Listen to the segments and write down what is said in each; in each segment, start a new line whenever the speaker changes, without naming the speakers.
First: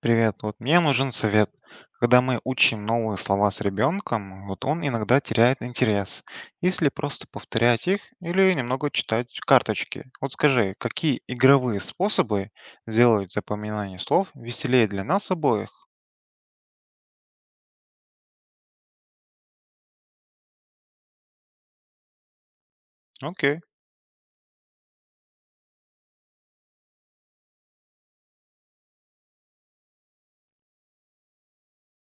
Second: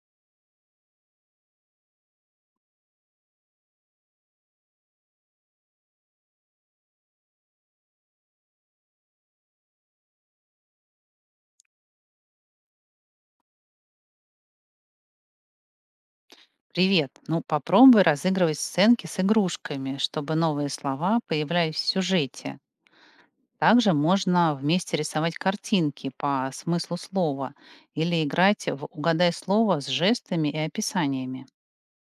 Привет, вот мне нужен совет. Когда мы учим новые слова с ребенком, вот он иногда теряет интерес, если просто повторять их или немного читать карточки. Вот скажи, какие игровые способы сделают запоминание слов веселее для нас обоих?
Привет. Ну, попробуй разыгрывать сценки с игрушками, чтобы новые слова появлялись в сюжете.
Окей.
Также можно вместе рисовать картинки по смыслу слова или играть в «Угадай слово» с жестами и описаниями.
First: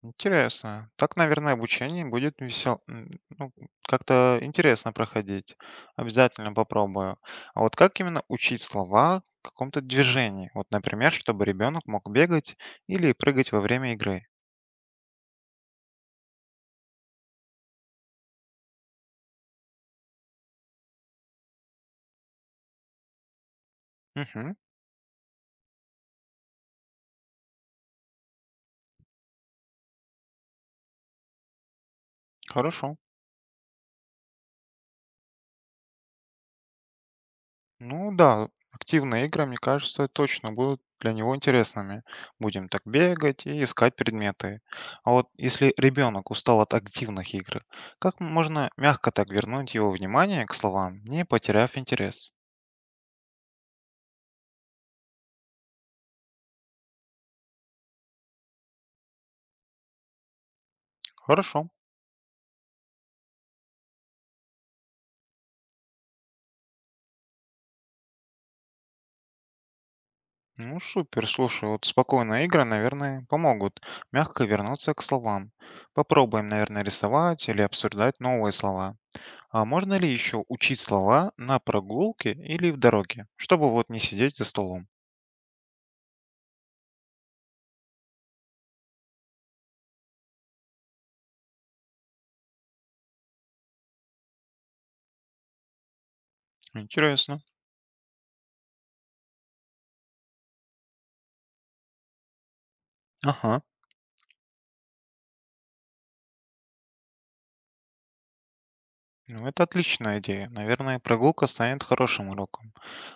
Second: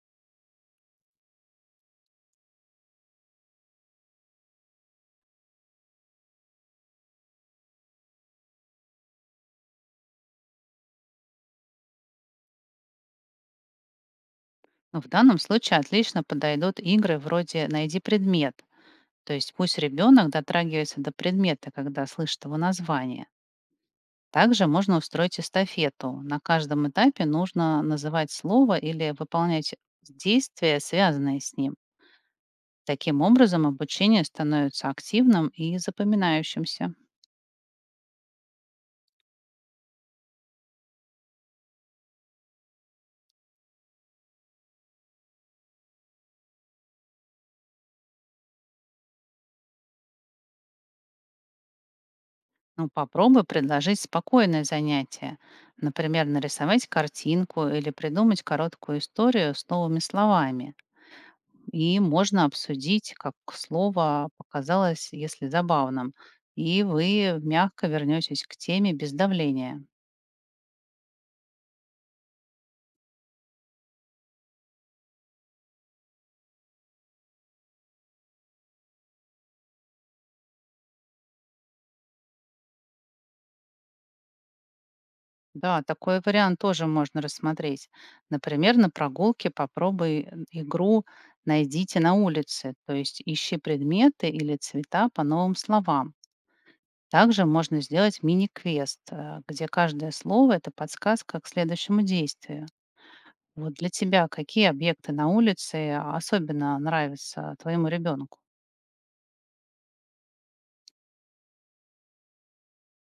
Интересно. Так, наверное, обучение будет ну, как-то интересно проходить. Обязательно попробую. А вот как именно учить слова в каком-то движении? Вот, например, чтобы ребенок мог бегать или прыгать во время игры.
Ну, в данном случае отлично подойдут игры вроде «Найди предмет», то есть пусть ребенок дотрагивается до предмета, когда слышит его название.
Угу,
Также можно устроить эстафету. На каждом этапе нужно называть слово или выполнять действия, связанные с ним.
хорошо.
Таким образом, обучение становится активным и запоминающимся.
Ну да, активные игры, мне кажется, точно будут для него интересными. Будем так бегать и искать предметы. А вот если ребенок устал от активных игр, как можно мягко так вернуть его внимание к словам, не потеряв интерес?
Ну, попробуй предложить спокойное занятие. Например, нарисовать картинку или придумать короткую историю с новыми словами.
Хорошо.
И можно обсудить, как слово показалось, если забавным. И вы мягко вернетесь к теме без давления.
Ну супер, слушай, вот спокойные игры, наверное, помогут мягко вернуться к словам. Попробуем, наверное, рисовать или обсуждать новые слова. А можно ли еще учить слова на прогулке или в дороге, чтобы вот не сидеть за столом?
Да, такой вариант тоже можно рассмотреть. Например, на прогулке попробуй игру «Найдите на улице», то есть ищи предметы или цвета по новым словам.
Интересно.
Также можно сделать мини-квест, где каждое слово– это подсказка к следующему действию.
Ага.
Вот для тебя какие объекты на улице особенно нравятся твоему ребенку?
Ну, это отличная идея. Наверное, прогулка станет хорошим уроком.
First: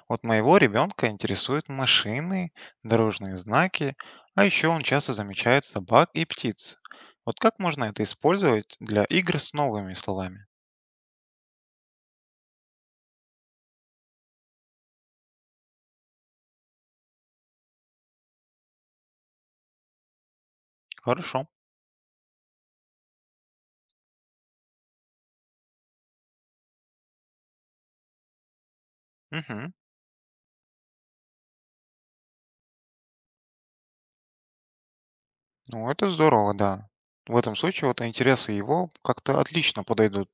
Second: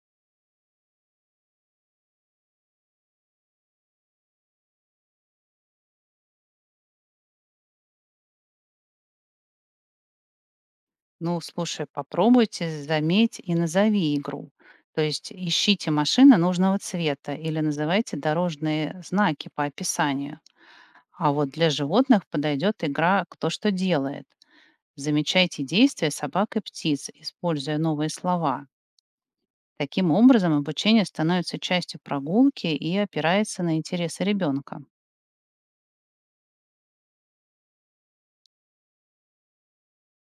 Вот моего ребенка интересуют машины, дорожные знаки, а еще он часто замечает собак и птиц. Вот как можно это использовать для игр с новыми словами?
Ну, слушай, попробуйте заметь и назови игру. То есть ищите машины нужного цвета или называйте дорожные знаки по описанию. А
Хорошо.
вот для животных подойдет игра «Кто что делает». Замечайте действия собак и птиц, используя новые слова.
Мгм.
Таким образом, обучение становится частью прогулки и опирается на интересы ребенка.
Ну, это здорово, да. В этом случае вот интересы его как-то отлично подойдут.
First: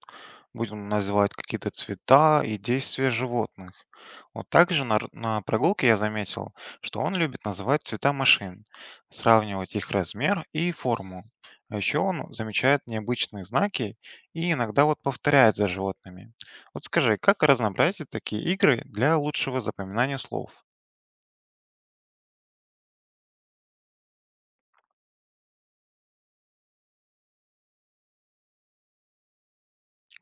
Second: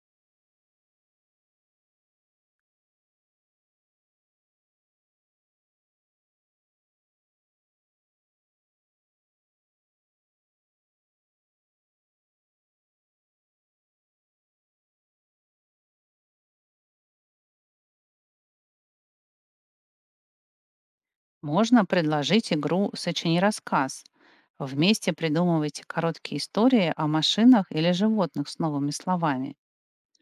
Будем называть какие-то цвета и действия животных. Вот также на прогулке я заметил, что он любит называть цвета машин, сравнивать их размер и форму. А еще он замечает необычные знаки и иногда вот повторяет за животными. Вот скажи, как разнообразить такие игры для лучшего запоминания слов?
Можно предложить игру «Сочини рассказ». Вместе придумывайте короткие истории о машинах или животных с новыми словами.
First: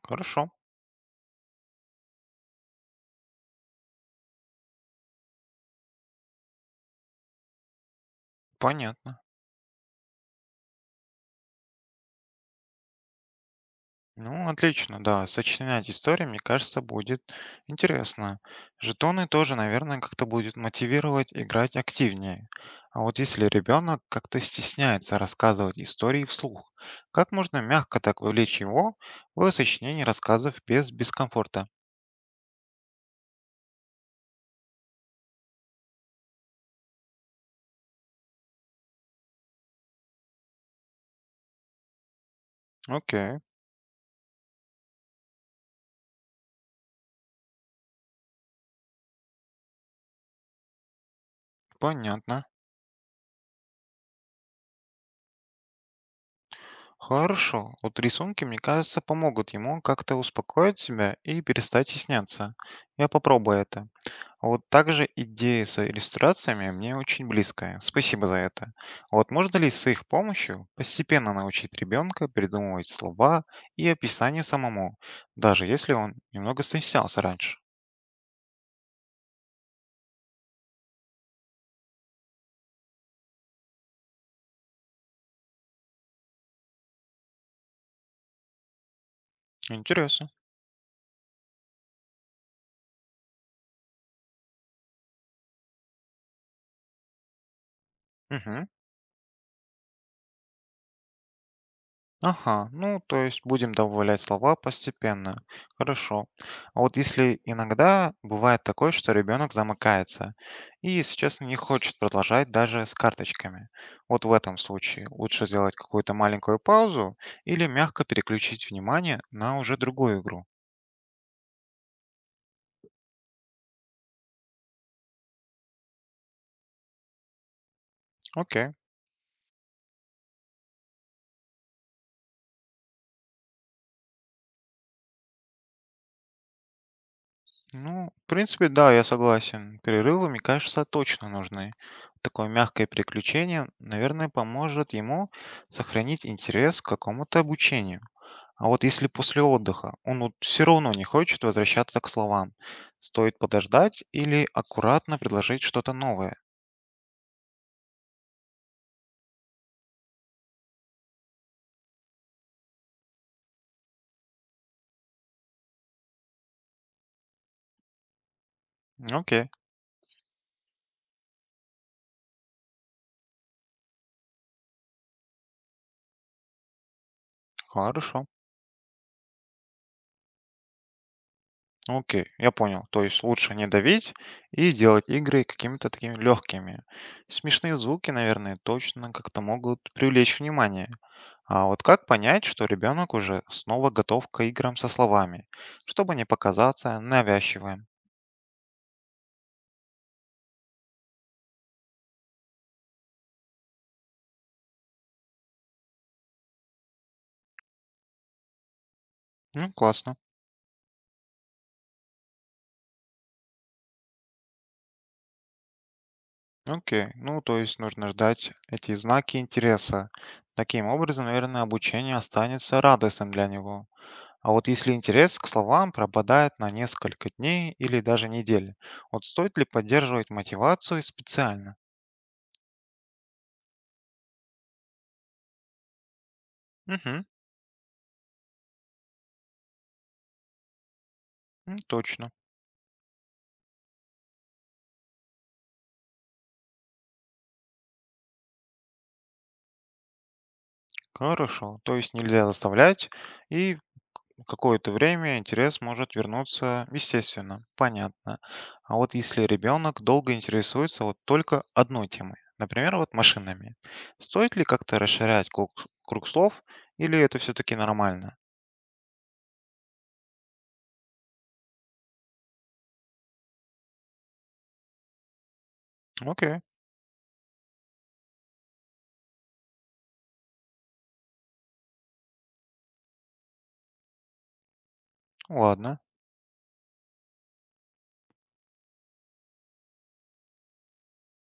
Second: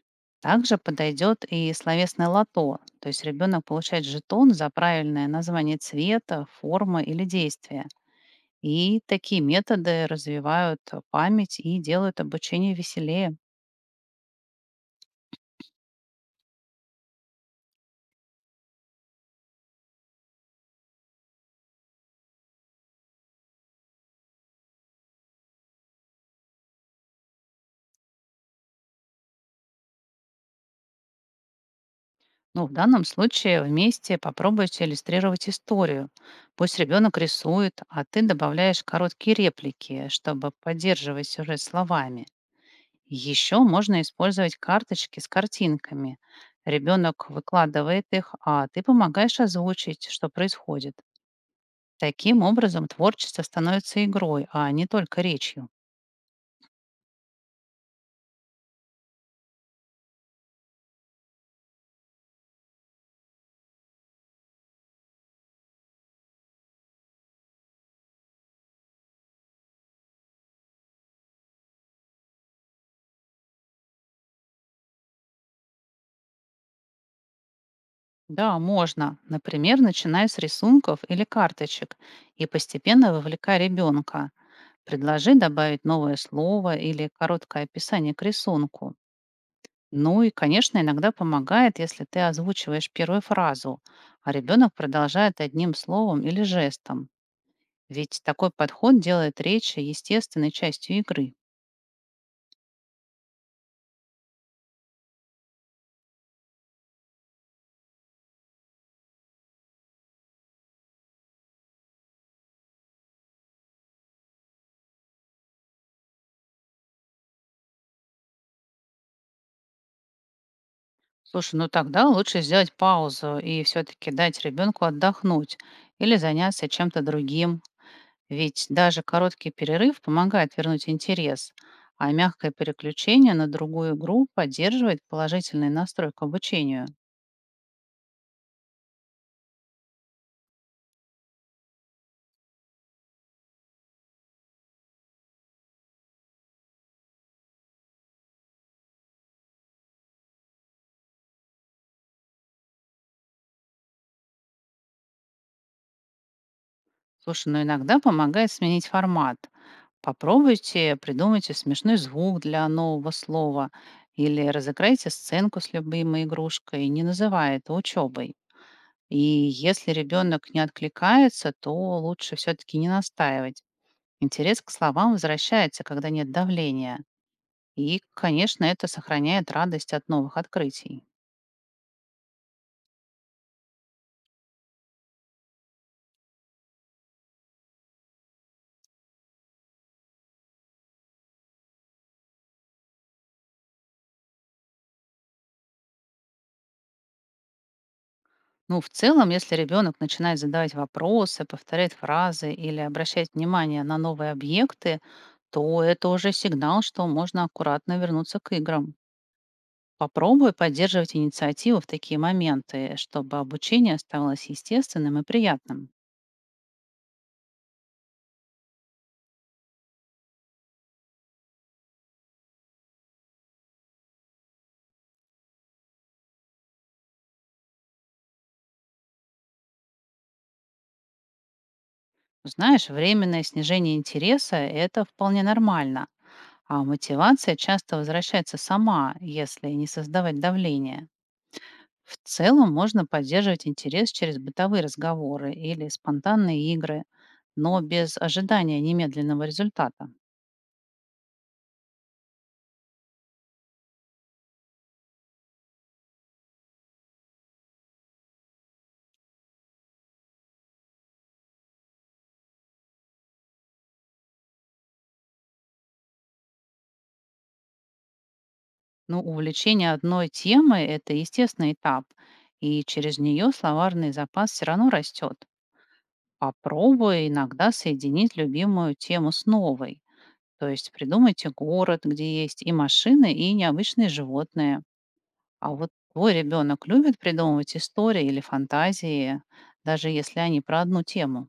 Хорошо,
Также подойдет и словесное лото, то есть ребенок получает жетон за правильное название цвета, формы или действия. И
понятно.
такие методы развивают память и делают обучение веселее.
Ну, отлично, да. Сочинять истории, мне кажется, будет интересно. Жетоны тоже, наверное, как-то будет мотивировать играть активнее. А вот если ребенок как-то стесняется рассказывать истории вслух, как можно мягко так вовлечь его в сочинение рассказов без дискомфорта?
Ну, в данном случае вместе попробуйте иллюстрировать историю. Пусть ребенок рисует, а ты добавляешь короткие реплики, чтобы поддерживать сюжет словами.
Окей,
Еще можно использовать карточки с картинками. Ребенок выкладывает их, а ты помогаешь озвучить, что происходит. Таким
понятно.
образом, творчество становится игрой, а не только речью.
Хорошо. Вот рисунки, мне кажется, помогут ему как-то успокоить себя и перестать стесняться. Я попробую это. А вот также идея с иллюстрациями мне очень близкая. Спасибо за это. А вот можно ли с их помощью постепенно научить ребенка придумывать слова и описание самому, даже если он немного стеснялся раньше?
Да, можно. Например, начиная с рисунков или карточек и постепенно вовлекая ребенка. Предложи добавить новое слово или короткое описание к рисунку. Ну
Интересно.
и, конечно, иногда помогает, если ты озвучиваешь первую фразу, а ребенок продолжает одним словом или жестом. Ведь такой
Мгм.
подход делает речь естественной частью игры.
Ага, ну, то есть будем добавлять слова постепенно. Хорошо. А вот если иногда бывает такое, что ребенок замыкается и, если честно, не хочет продолжать даже с карточками. Вот в этом случае лучше сделать какую-то маленькую паузу или мягко переключить внимание на уже другую игру.
Слушай, ну тогда лучше сделать паузу и все-таки дать ребенку отдохнуть или заняться чем-то другим. Ведь
Окей.
даже короткий перерыв помогает вернуть интерес, а мягкое переключение на другую игру поддерживает положительный настрой к обучению.
Ну, в принципе, да, я согласен. Перерывами, кажется, точно нужны. Такое мягкое приключение, наверное, поможет ему сохранить интерес к какому-то обучению. А вот если после отдыха он вот все равно не хочет возвращаться к словам, стоит подождать или аккуратно предложить что-то новое.
Слушай, но иногда помогает сменить формат. Попробуйте, придумайте смешной звук для нового слова или разыграйте сценку с любимой игрушкой, не называя это учебой. И
Окей,
если ребенок не откликается, то лучше все-таки не настаивать. Интерес к словам возвращается, когда нет давления. И,
хорошо.
конечно, это сохраняет радость от новых открытий.
Окей, я понял. То есть лучше не давить и делать игры какими-то такими легкими. Смешные звуки, наверное, точно как-то могут привлечь внимание. А вот как понять, что ребенок уже снова готов к играм со словами, чтобы не показаться навязчивым?
Ну, в целом, если ребенок начинает задавать вопросы, повторять фразы или обращать внимание на новые объекты, то это уже сигнал, что можно аккуратно вернуться к играм.
Ну, классно.
Попробуй поддерживать инициативу в такие моменты, чтобы обучение оставалось естественным и приятным.
Окей. Ну, то есть нужно ждать эти знаки интереса. Таким образом, наверное, обучение останется радостным для него. А вот если интерес к словам пропадает на несколько дней или даже недель, вот стоит ли поддерживать мотивацию специально?
Знаешь, временное снижение интереса– это вполне нормально, а
Угу,
мотивация часто возвращается сама, если не создавать давления. В
точно.
целом можно поддерживать интерес через бытовые разговоры или спонтанные игры, но без ожидания немедленного результата.
Хорошо. То есть нельзя заставлять и какое-то время интерес может вернуться, естественно, понятно. А вот если ребенок долго интересуется вот только одной темой, например, вот машинами, стоит ли как-то расширять круг слов или это все-таки нормально?
Но увлечение одной темой– это естественный этап, и через нее словарный запас все равно растет.
Окей,
Попробуй иногда соединить любимую тему с новой. То есть придумайте город, где есть и машины, и необычные животные. А вот
ладно.
твой ребенок любит придумывать истории или фантазии, даже если они про одну тему.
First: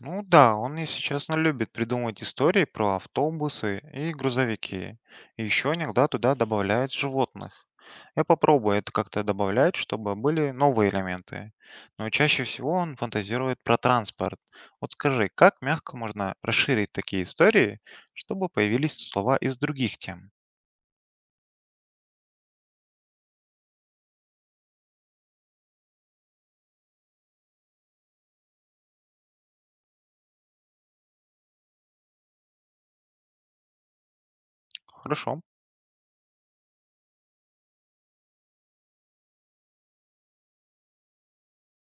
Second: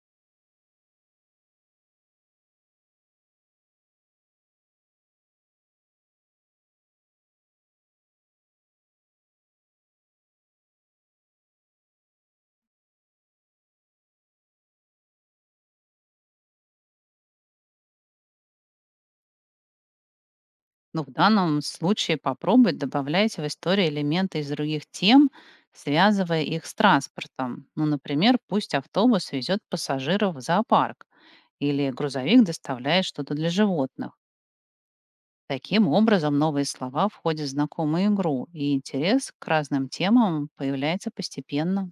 Ну да, он, если честно, любит придумывать истории про автобусы и грузовики. И еще иногда туда добавляет животных. Я попробую это как-то добавлять, чтобы были новые элементы. Но чаще всего он фантазирует про транспорт. Вот скажи, как мягко можно расширить такие истории, чтобы появились слова из других тем?
Но в данном случае попробуй добавлять в истории элементы из других тем, связывая их с транспортом. Ну, например, пусть автобус везет пассажиров в зоопарк или грузовик доставляет что-то для животных.
Хорошо.
Таким образом, новые слова входят в знакомую игру, и интерес к разным темам появляется постепенно.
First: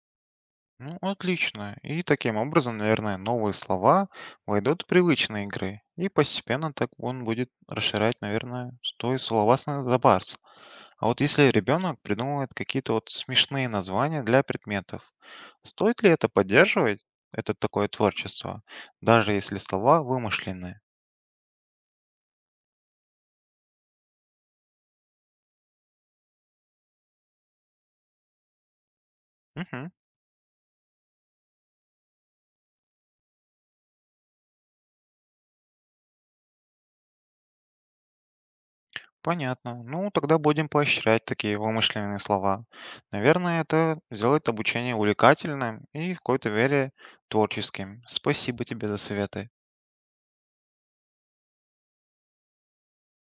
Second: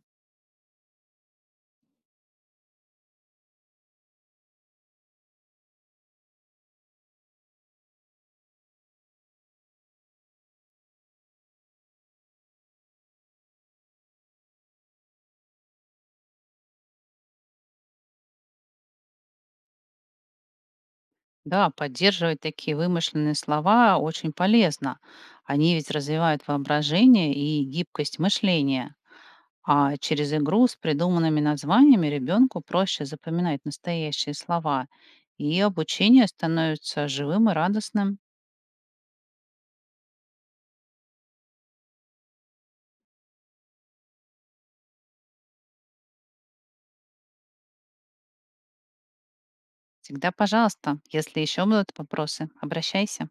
Ну, отлично. И таким образом, наверное, новые слова войдут в привычные игры. И постепенно так он будет расширять, наверное, свой словарный запас. А вот если ребенок придумывает какие-то вот смешные названия для предметов, стоит ли это поддерживать, это такое творчество, даже если слова вымышленные?
Да, поддерживать такие вымышленные слова очень полезно. Они ведь развивают воображение и гибкость мышления.
Мгм.
А через игру с придуманными названиями ребенку проще запоминать настоящие слова, и обучение становится живым и радостным.
Понятно. Ну, тогда будем поощрять такие вымышленные слова. Наверное, это сделает обучение увлекательным и в какой-то вере творческим. Спасибо тебе за советы.
Всегда пожалуйста. Если еще будут вопросы, обращайся.